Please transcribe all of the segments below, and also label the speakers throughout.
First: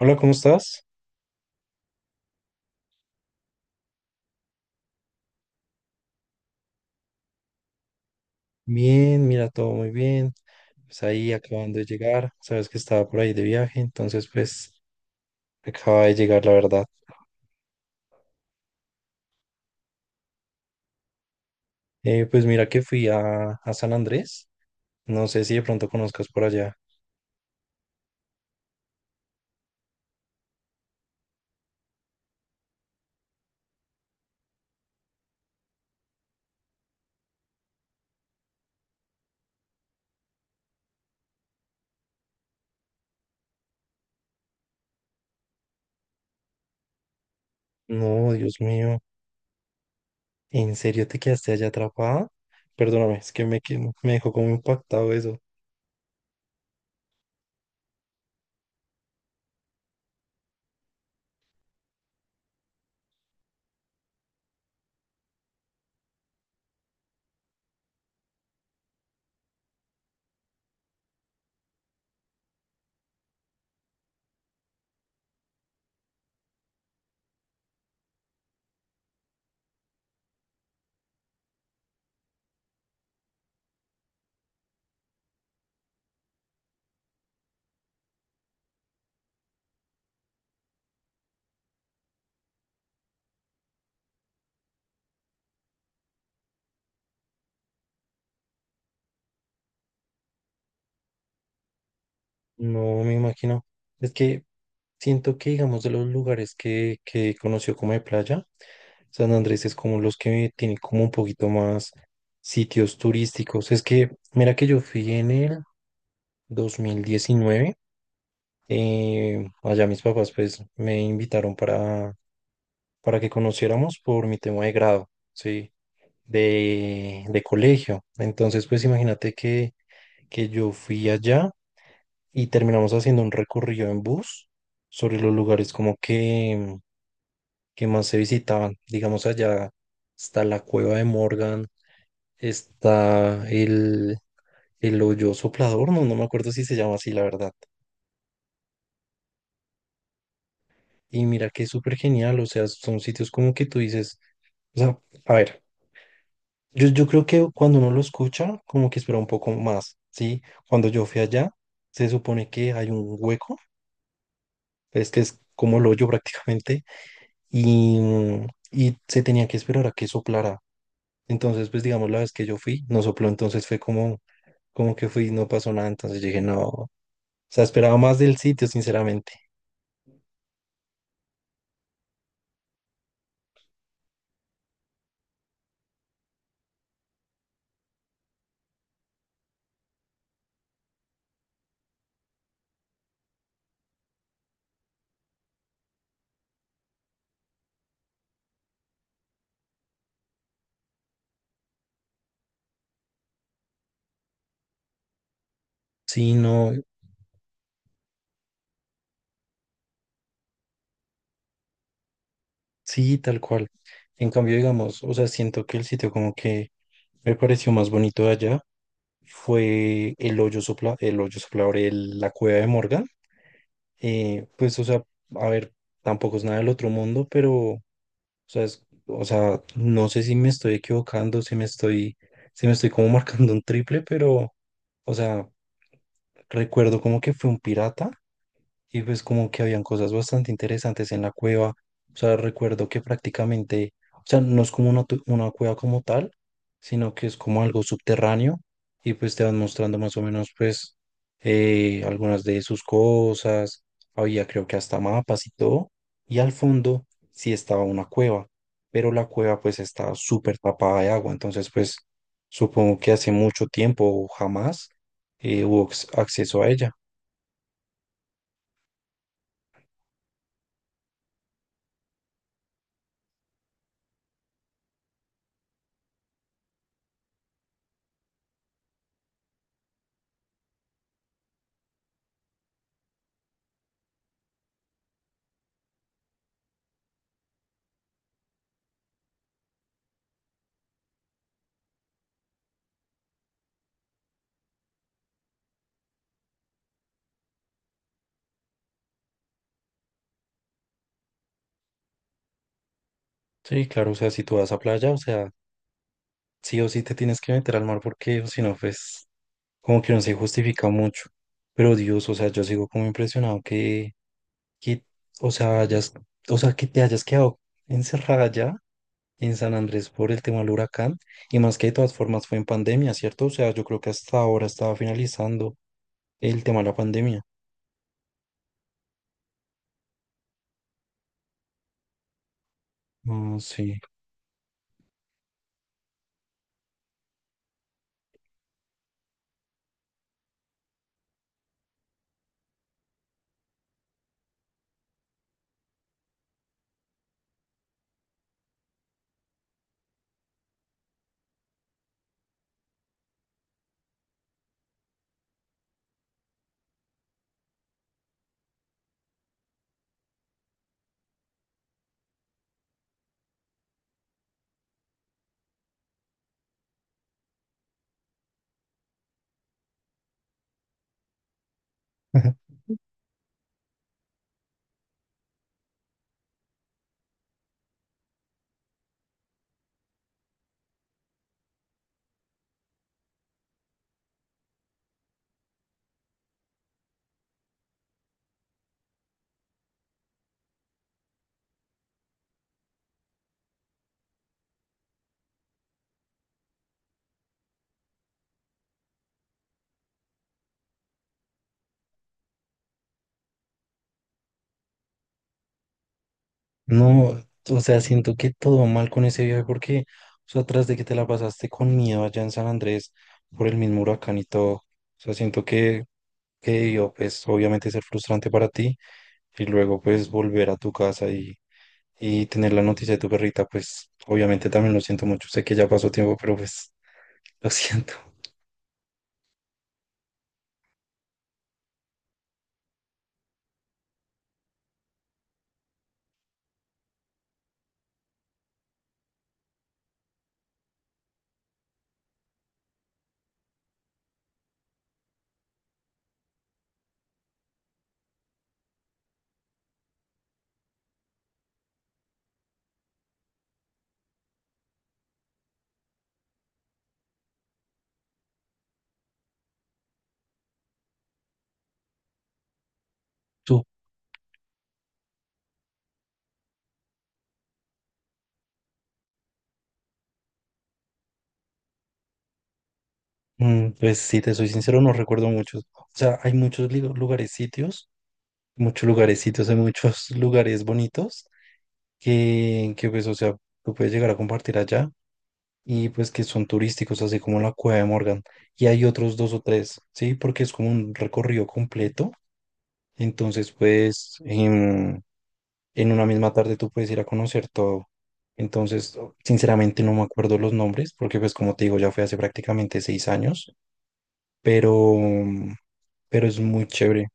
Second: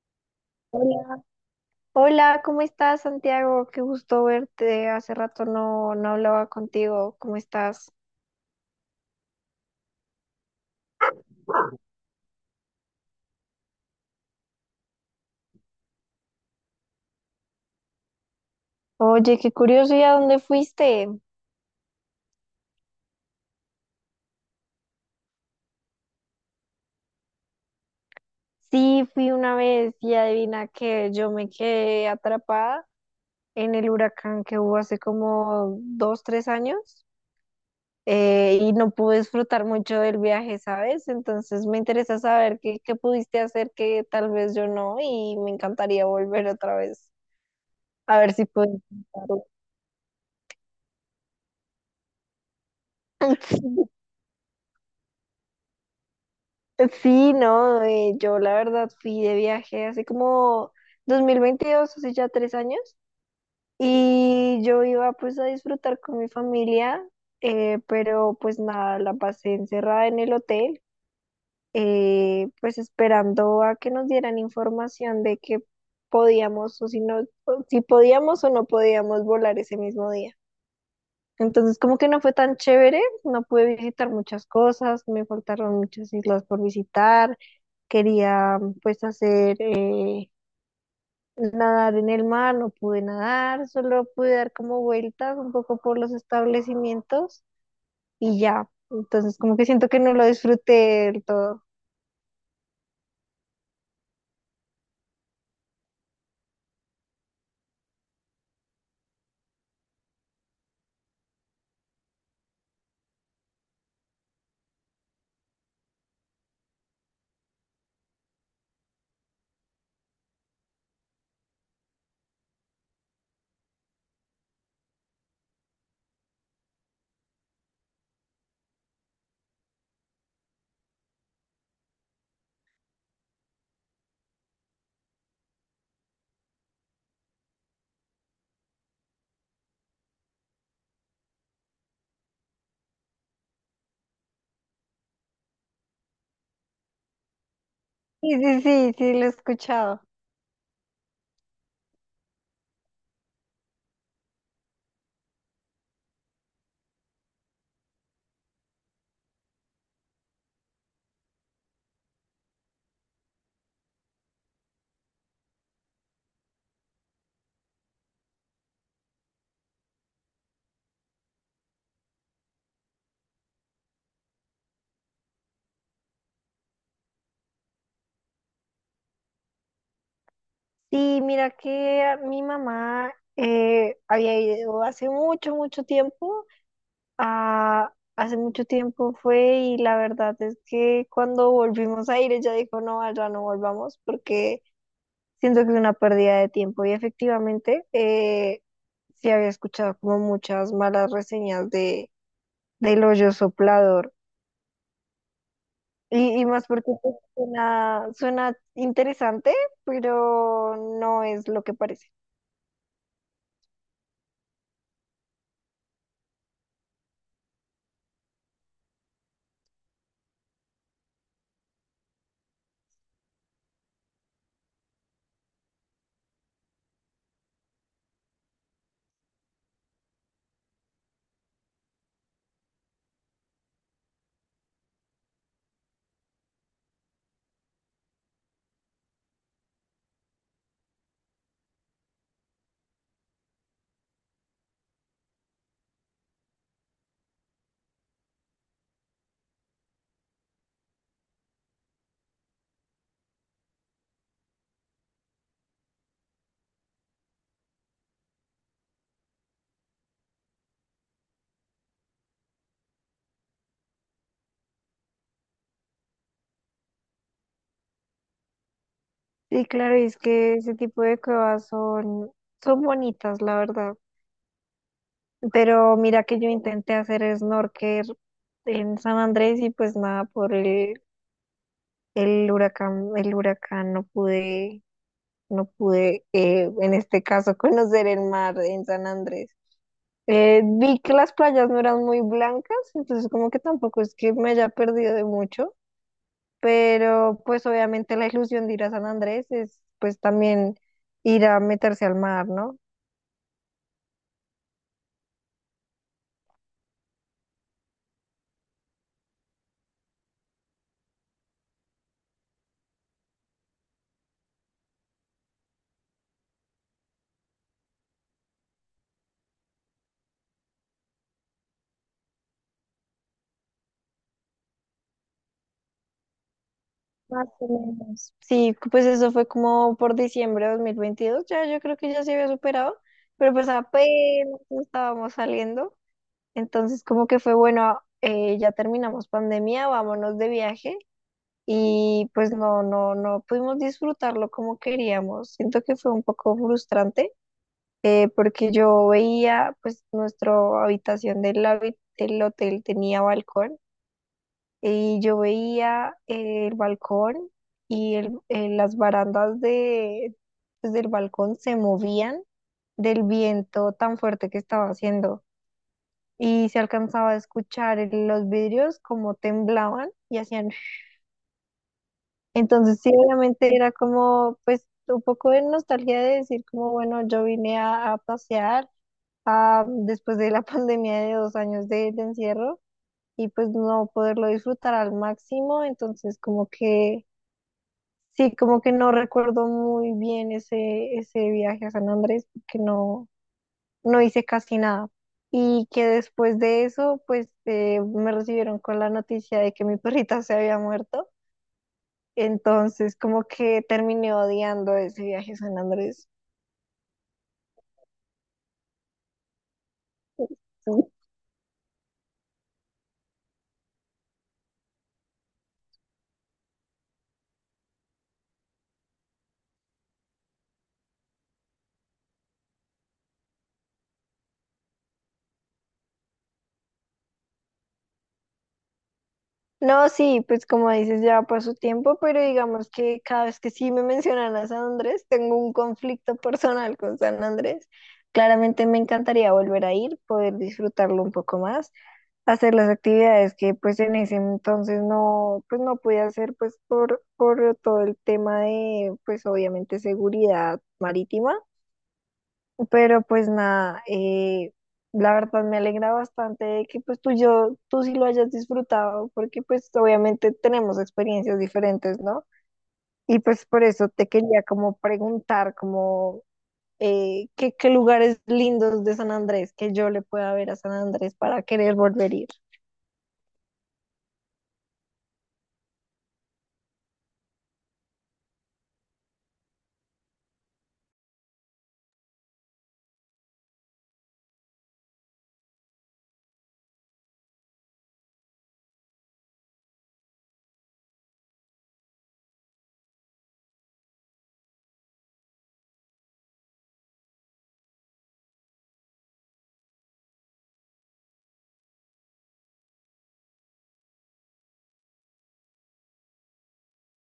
Speaker 1: Hola, ¿cómo estás?
Speaker 2: Hola, Hola, ¿cómo estás, Santiago? Qué gusto verte. Hace rato no hablaba contigo. ¿Cómo estás?
Speaker 1: Bien, mira, todo muy bien. Pues ahí acabando de llegar, sabes que estaba por ahí de viaje, entonces pues acaba de llegar, la verdad.
Speaker 2: Oye, qué curioso, ¿y a dónde fuiste?
Speaker 1: Pues mira que fui a San Andrés, no sé si de pronto conozcas por allá.
Speaker 2: Sí, fui una vez y adivina que yo me quedé atrapada en el huracán que hubo hace como dos, tres años y no pude disfrutar mucho del viaje, ¿sabes? Entonces me interesa saber qué pudiste hacer que tal vez yo no y me encantaría volver otra vez. A
Speaker 1: No,
Speaker 2: ver si
Speaker 1: Dios
Speaker 2: puedo
Speaker 1: mío,
Speaker 2: disfrutarlo.
Speaker 1: ¿en serio te quedaste allá atrapada? Perdóname, es que me dejó como impactado eso.
Speaker 2: Sí, no, yo la verdad fui de viaje hace como 2022, hace ya tres años, y yo iba pues a disfrutar con mi familia, pero pues nada, la pasé encerrada en el hotel, pues esperando a que nos dieran información de que podíamos o si no, o si podíamos o no podíamos volar ese mismo día. Entonces, como que no fue tan chévere, no pude visitar muchas cosas, me faltaron muchas islas por visitar, quería pues hacer nadar en el mar, no pude nadar, solo pude dar como vueltas un poco por los establecimientos y ya. Entonces, como que siento que no lo disfruté del todo.
Speaker 1: No me imagino. Es que siento que, digamos, de los lugares que conoció como de playa, San Andrés es como los que tienen como un poquito más sitios turísticos. Es que, mira que yo fui en el 2019. Allá mis papás pues me invitaron para que conociéramos por mi tema de grado, ¿sí? De colegio. Entonces pues imagínate que yo fui allá y terminamos haciendo un recorrido en bus sobre los lugares como que más se visitaban. Digamos allá está la cueva de Morgan, está el hoyo soplador, no me acuerdo si se llama así, la verdad.
Speaker 2: Sí, sí, sí, sí, lo he escuchado.
Speaker 1: Y mira que es súper genial, o sea, son sitios como que tú dices, o sea, a ver, yo creo que cuando uno lo escucha, como que espera un poco más, ¿sí? Cuando yo fui allá, se supone que hay un hueco, es que es como el hoyo prácticamente, y, y se tenía que esperar a que soplara. Entonces, pues digamos, la vez que yo fui, no sopló, entonces fue como, como que fui, no pasó nada, entonces yo dije, no, o sea, esperaba más del sitio, sinceramente.
Speaker 2: Sí, mira que mi mamá había ido hace mucho, mucho tiempo. Ah, hace mucho tiempo fue y la verdad es que cuando volvimos a ir ella dijo, no, allá no volvamos porque siento que es una pérdida de tiempo y efectivamente sí había escuchado como muchas malas reseñas de del hoyo soplador
Speaker 1: Sí,
Speaker 2: y más
Speaker 1: no,
Speaker 2: porque pues, suena, suena interesante, pero no es lo que parece.
Speaker 1: sí, tal cual. En cambio, digamos, o sea, siento que el sitio como que me pareció más bonito de allá fue el hoyo soplador, la cueva de Morgan. Pues, o sea, a ver, tampoco es nada del otro mundo, pero, o sea, o sea, no sé si me estoy equivocando, si me estoy como marcando un triple, pero, o sea, recuerdo como que fue un pirata y pues como que habían cosas bastante interesantes en la cueva. O sea, recuerdo que prácticamente, o sea, no es como una cueva como tal, sino que es como algo subterráneo y pues te van mostrando más o menos pues algunas de sus cosas, había creo que hasta mapas y todo, y al fondo sí estaba una cueva, pero la cueva pues estaba súper tapada de agua, entonces pues supongo que hace mucho tiempo o jamás hubo acceso a ella.
Speaker 2: Sí, claro, y es que ese tipo de cuevas son, son bonitas, la verdad. Pero mira que yo intenté hacer snorkel en San Andrés y pues nada, el huracán no pude, no pude en este caso conocer el mar en San Andrés. Vi que las playas no eran muy blancas, entonces como que tampoco es que me haya perdido de mucho, pero pues obviamente la ilusión de ir a San Andrés es pues también ir a meterse al mar, ¿no?
Speaker 1: Sí, claro, o sea, si tú vas a playa, o sea, sí o sí te tienes que meter al mar porque o si no, pues como que no se justifica mucho. Pero Dios, o sea, yo sigo como impresionado que, o sea, o sea, que te hayas quedado encerrada ya en San Andrés por el tema del huracán. Y más que de todas formas fue en pandemia, ¿cierto? O sea, yo creo que hasta ahora estaba finalizando el tema de la pandemia.
Speaker 2: Más o menos. Sí, pues eso fue como por diciembre de 2022, ya yo creo que ya se había superado, pero
Speaker 1: No,
Speaker 2: pues
Speaker 1: sí.
Speaker 2: apenas estábamos saliendo, entonces como que fue bueno, ya terminamos pandemia, vámonos de viaje y pues no, no pudimos disfrutarlo como queríamos, siento que fue un poco frustrante porque yo veía pues nuestra del hotel tenía balcón y yo veía el balcón y las barandas de, pues, del balcón se movían del viento tan fuerte que estaba haciendo. Y se alcanzaba a escuchar los vidrios como temblaban y hacían... Entonces sí, obviamente era como pues un poco de nostalgia de decir como, bueno, yo vine a pasear después de la pandemia de dos años de encierro y pues no poderlo disfrutar al máximo. Entonces como que... Sí, como que no recuerdo muy bien ese viaje a San Andrés porque no, no hice casi nada. Y que después de eso, pues me recibieron con la noticia de que mi perrita se había muerto. Entonces, como que terminé odiando ese viaje a San Andrés.
Speaker 1: No, o sea, siento que todo mal con ese viaje porque, o sea, tras de que te la pasaste con miedo allá en San Andrés por el mismo huracán y todo, o sea, siento que debió, pues, obviamente ser frustrante para ti. Y luego pues volver a tu casa y tener la noticia de tu perrita, pues obviamente también lo siento mucho. Sé que ya pasó tiempo, pero pues lo siento.
Speaker 2: No, sí, pues como dices, ya pasó tiempo, pero digamos que cada vez que sí me mencionan a San Andrés, tengo un conflicto personal con San Andrés. Claramente me encantaría volver a ir, poder disfrutarlo un poco más, hacer las actividades que pues en ese entonces no, pues no pude hacer pues por todo el tema de pues obviamente seguridad marítima, pero pues nada, la verdad me alegra bastante de que pues tú sí lo hayas disfrutado porque pues obviamente tenemos experiencias diferentes, ¿no? Y pues
Speaker 1: Tú,
Speaker 2: por eso te quería como preguntar como... ¿qué, qué lugares lindos de San Andrés que yo le pueda ver a San Andrés para querer volver a ir?
Speaker 1: pues si te soy sincero, no recuerdo muchos. O sea, hay muchos lugares, sitios, muchos lugares, sitios, hay muchos lugares bonitos que pues, o sea, tú puedes llegar a compartir allá. Y pues que son turísticos, así como la Cueva de Morgan. Y hay otros dos o tres, ¿sí? Porque es como un recorrido completo. Entonces, pues, en una misma tarde tú puedes ir a conocer todo. Entonces, sinceramente no me acuerdo los nombres, porque pues como te digo, ya fue hace prácticamente 6 años, pero, pero es muy chévere.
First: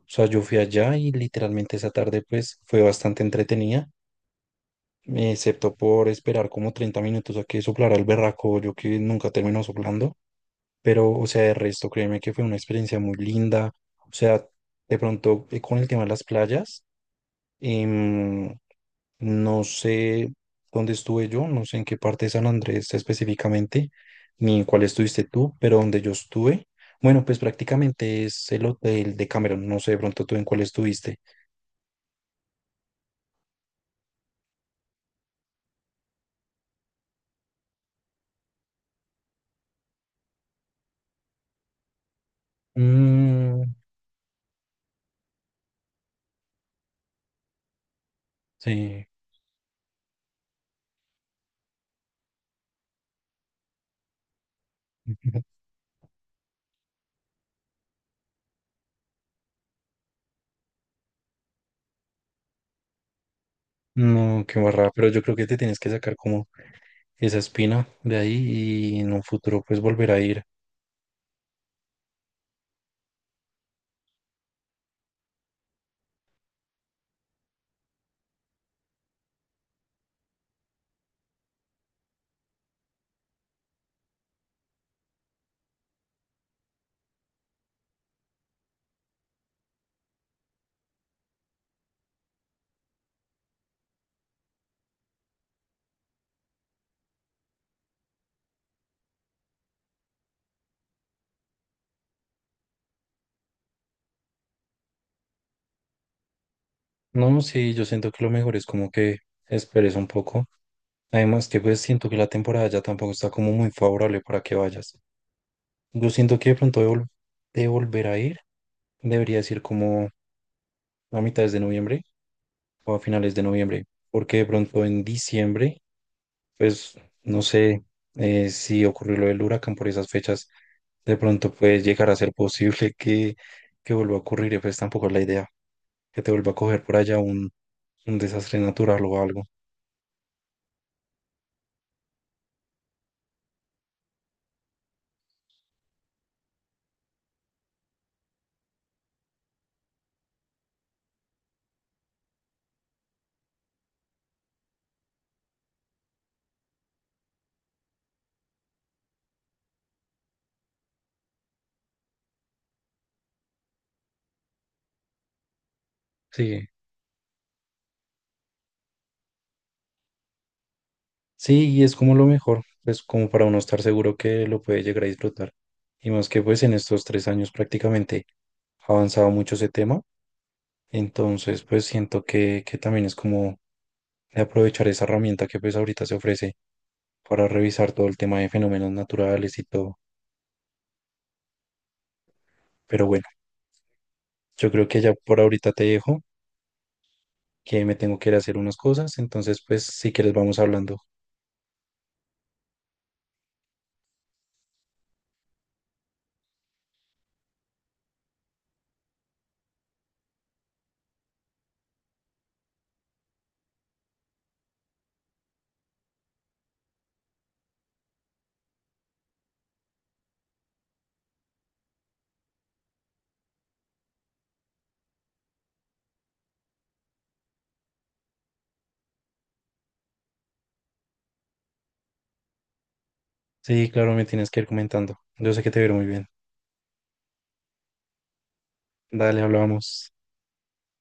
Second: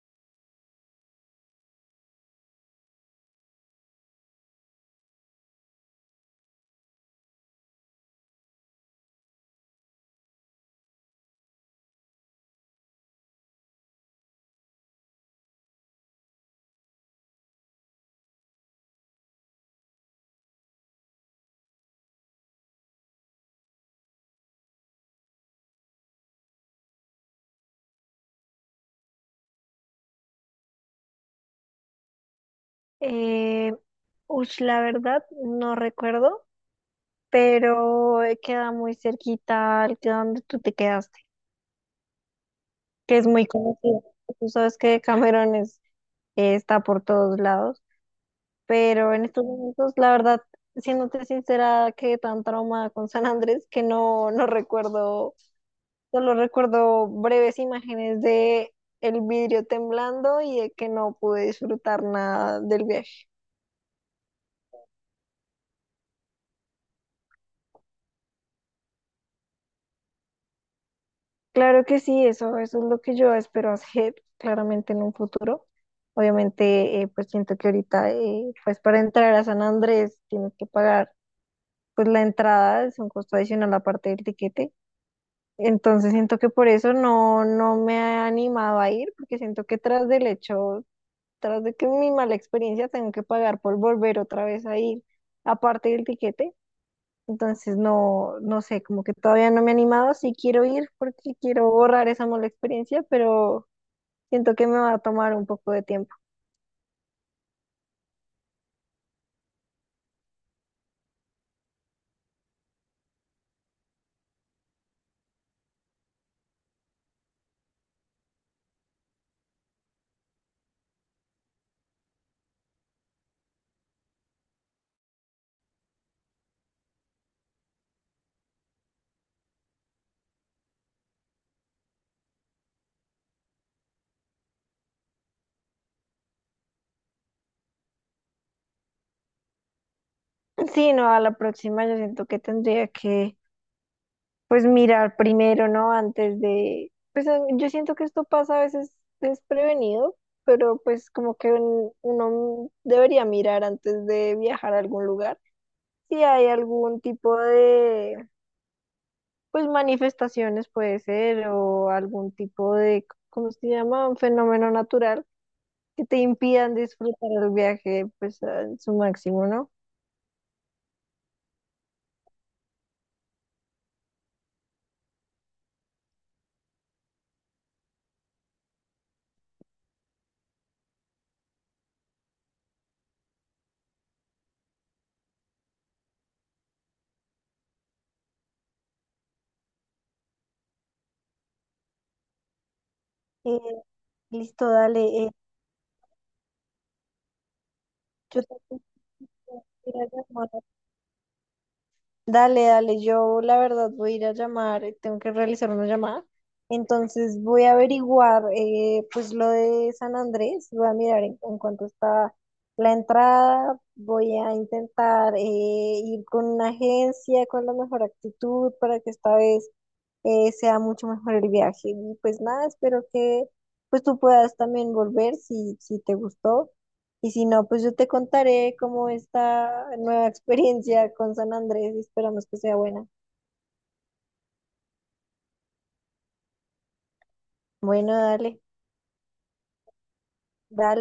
Speaker 1: O sea, yo fui allá y literalmente esa tarde pues fue bastante entretenida, excepto por esperar como 30 minutos a que soplara el berraco, yo que nunca terminó soplando, pero o sea, de resto, créeme que fue una experiencia muy linda. O sea, de pronto con el tema de las playas. Em, no sé dónde estuve yo, no sé en qué parte de San Andrés específicamente, ni en cuál estuviste tú, pero donde yo estuve, bueno, pues prácticamente es el hotel de Cameron, no sé de pronto tú en cuál estuviste.
Speaker 2: Eh, ush, la verdad, no recuerdo, pero queda muy cerquita al que donde tú te quedaste, que es muy
Speaker 1: Mm,
Speaker 2: conocido. Tú sabes que Cameron está por todos lados,
Speaker 1: sí.
Speaker 2: pero en estos momentos, la verdad, siéndote sincera, quedé tan traumada con San Andrés que no, no recuerdo, solo recuerdo breves imágenes de el vidrio temblando y de que no pude disfrutar nada del viaje.
Speaker 1: No, qué barra, pero yo creo que te tienes que sacar como esa espina de ahí y en un futuro pues volver a ir.
Speaker 2: Claro que sí, eso es lo que yo espero hacer claramente en un futuro. Obviamente, pues siento que ahorita, pues para entrar a San Andrés tienes que pagar pues la entrada, es un costo adicional aparte del tiquete. Entonces siento que por eso no, no me he animado a ir, porque siento que tras del hecho, tras de que mi mala experiencia, tengo que pagar por volver otra vez a ir aparte del tiquete. Entonces, no, no sé, como que todavía no me he animado, sí quiero ir porque quiero borrar esa mala experiencia, pero siento que me va a tomar un poco de tiempo.
Speaker 1: No, sí, yo siento que lo mejor es como que esperes un poco. Además que pues siento que la temporada ya tampoco está como muy favorable para que vayas. Yo siento que de volver a ir debería ser como a mitades de noviembre o a finales de noviembre, porque de pronto en diciembre, pues no sé si ocurrió lo del huracán por esas fechas, de pronto puede llegar a ser posible que vuelva a ocurrir y pues tampoco es la idea que te vuelva a coger por allá un desastre natural o algo.
Speaker 2: Sí, no, a la próxima yo siento que tendría que, pues, mirar primero, ¿no? Antes de, pues, yo siento que esto pasa a veces desprevenido, pero pues como que uno debería mirar antes de viajar a algún lugar. Si hay algún tipo de, pues manifestaciones puede ser o algún tipo de, ¿cómo se llama? Un fenómeno natural que te
Speaker 1: Sí.
Speaker 2: impidan disfrutar el viaje pues a su máximo, ¿no?
Speaker 1: Sí, y es como lo mejor, pues como para uno estar seguro que lo puede llegar a disfrutar. Y más que pues en estos 3 años prácticamente ha avanzado mucho ese tema, entonces pues siento que también es como de aprovechar esa herramienta que pues ahorita se ofrece para revisar todo el tema de fenómenos naturales y todo. Pero bueno,
Speaker 2: Eh, listo,
Speaker 1: yo creo que
Speaker 2: dale.
Speaker 1: ya
Speaker 2: eh,
Speaker 1: por ahorita te dejo, que me tengo que ir a
Speaker 2: yo
Speaker 1: hacer unas
Speaker 2: tengo
Speaker 1: cosas, entonces pues
Speaker 2: que ir a
Speaker 1: si quieres
Speaker 2: llamar.
Speaker 1: vamos hablando.
Speaker 2: Dale, dale, yo la verdad voy a ir a llamar, tengo que realizar una llamada, entonces voy a averiguar pues lo de San Andrés, voy a mirar en cuánto está la entrada, voy a intentar ir con una agencia con la mejor actitud para que esta vez sea mucho mejor el viaje. Y pues nada, espero que pues tú puedas también volver si, si te gustó. Y si no, pues yo te contaré cómo esta nueva experiencia con San Andrés y esperamos que sea buena.
Speaker 1: Sí, claro, me tienes que ir comentando. Yo sé que te veo muy bien.
Speaker 2: Bueno, dale,
Speaker 1: Dale, hablamos.
Speaker 2: dale.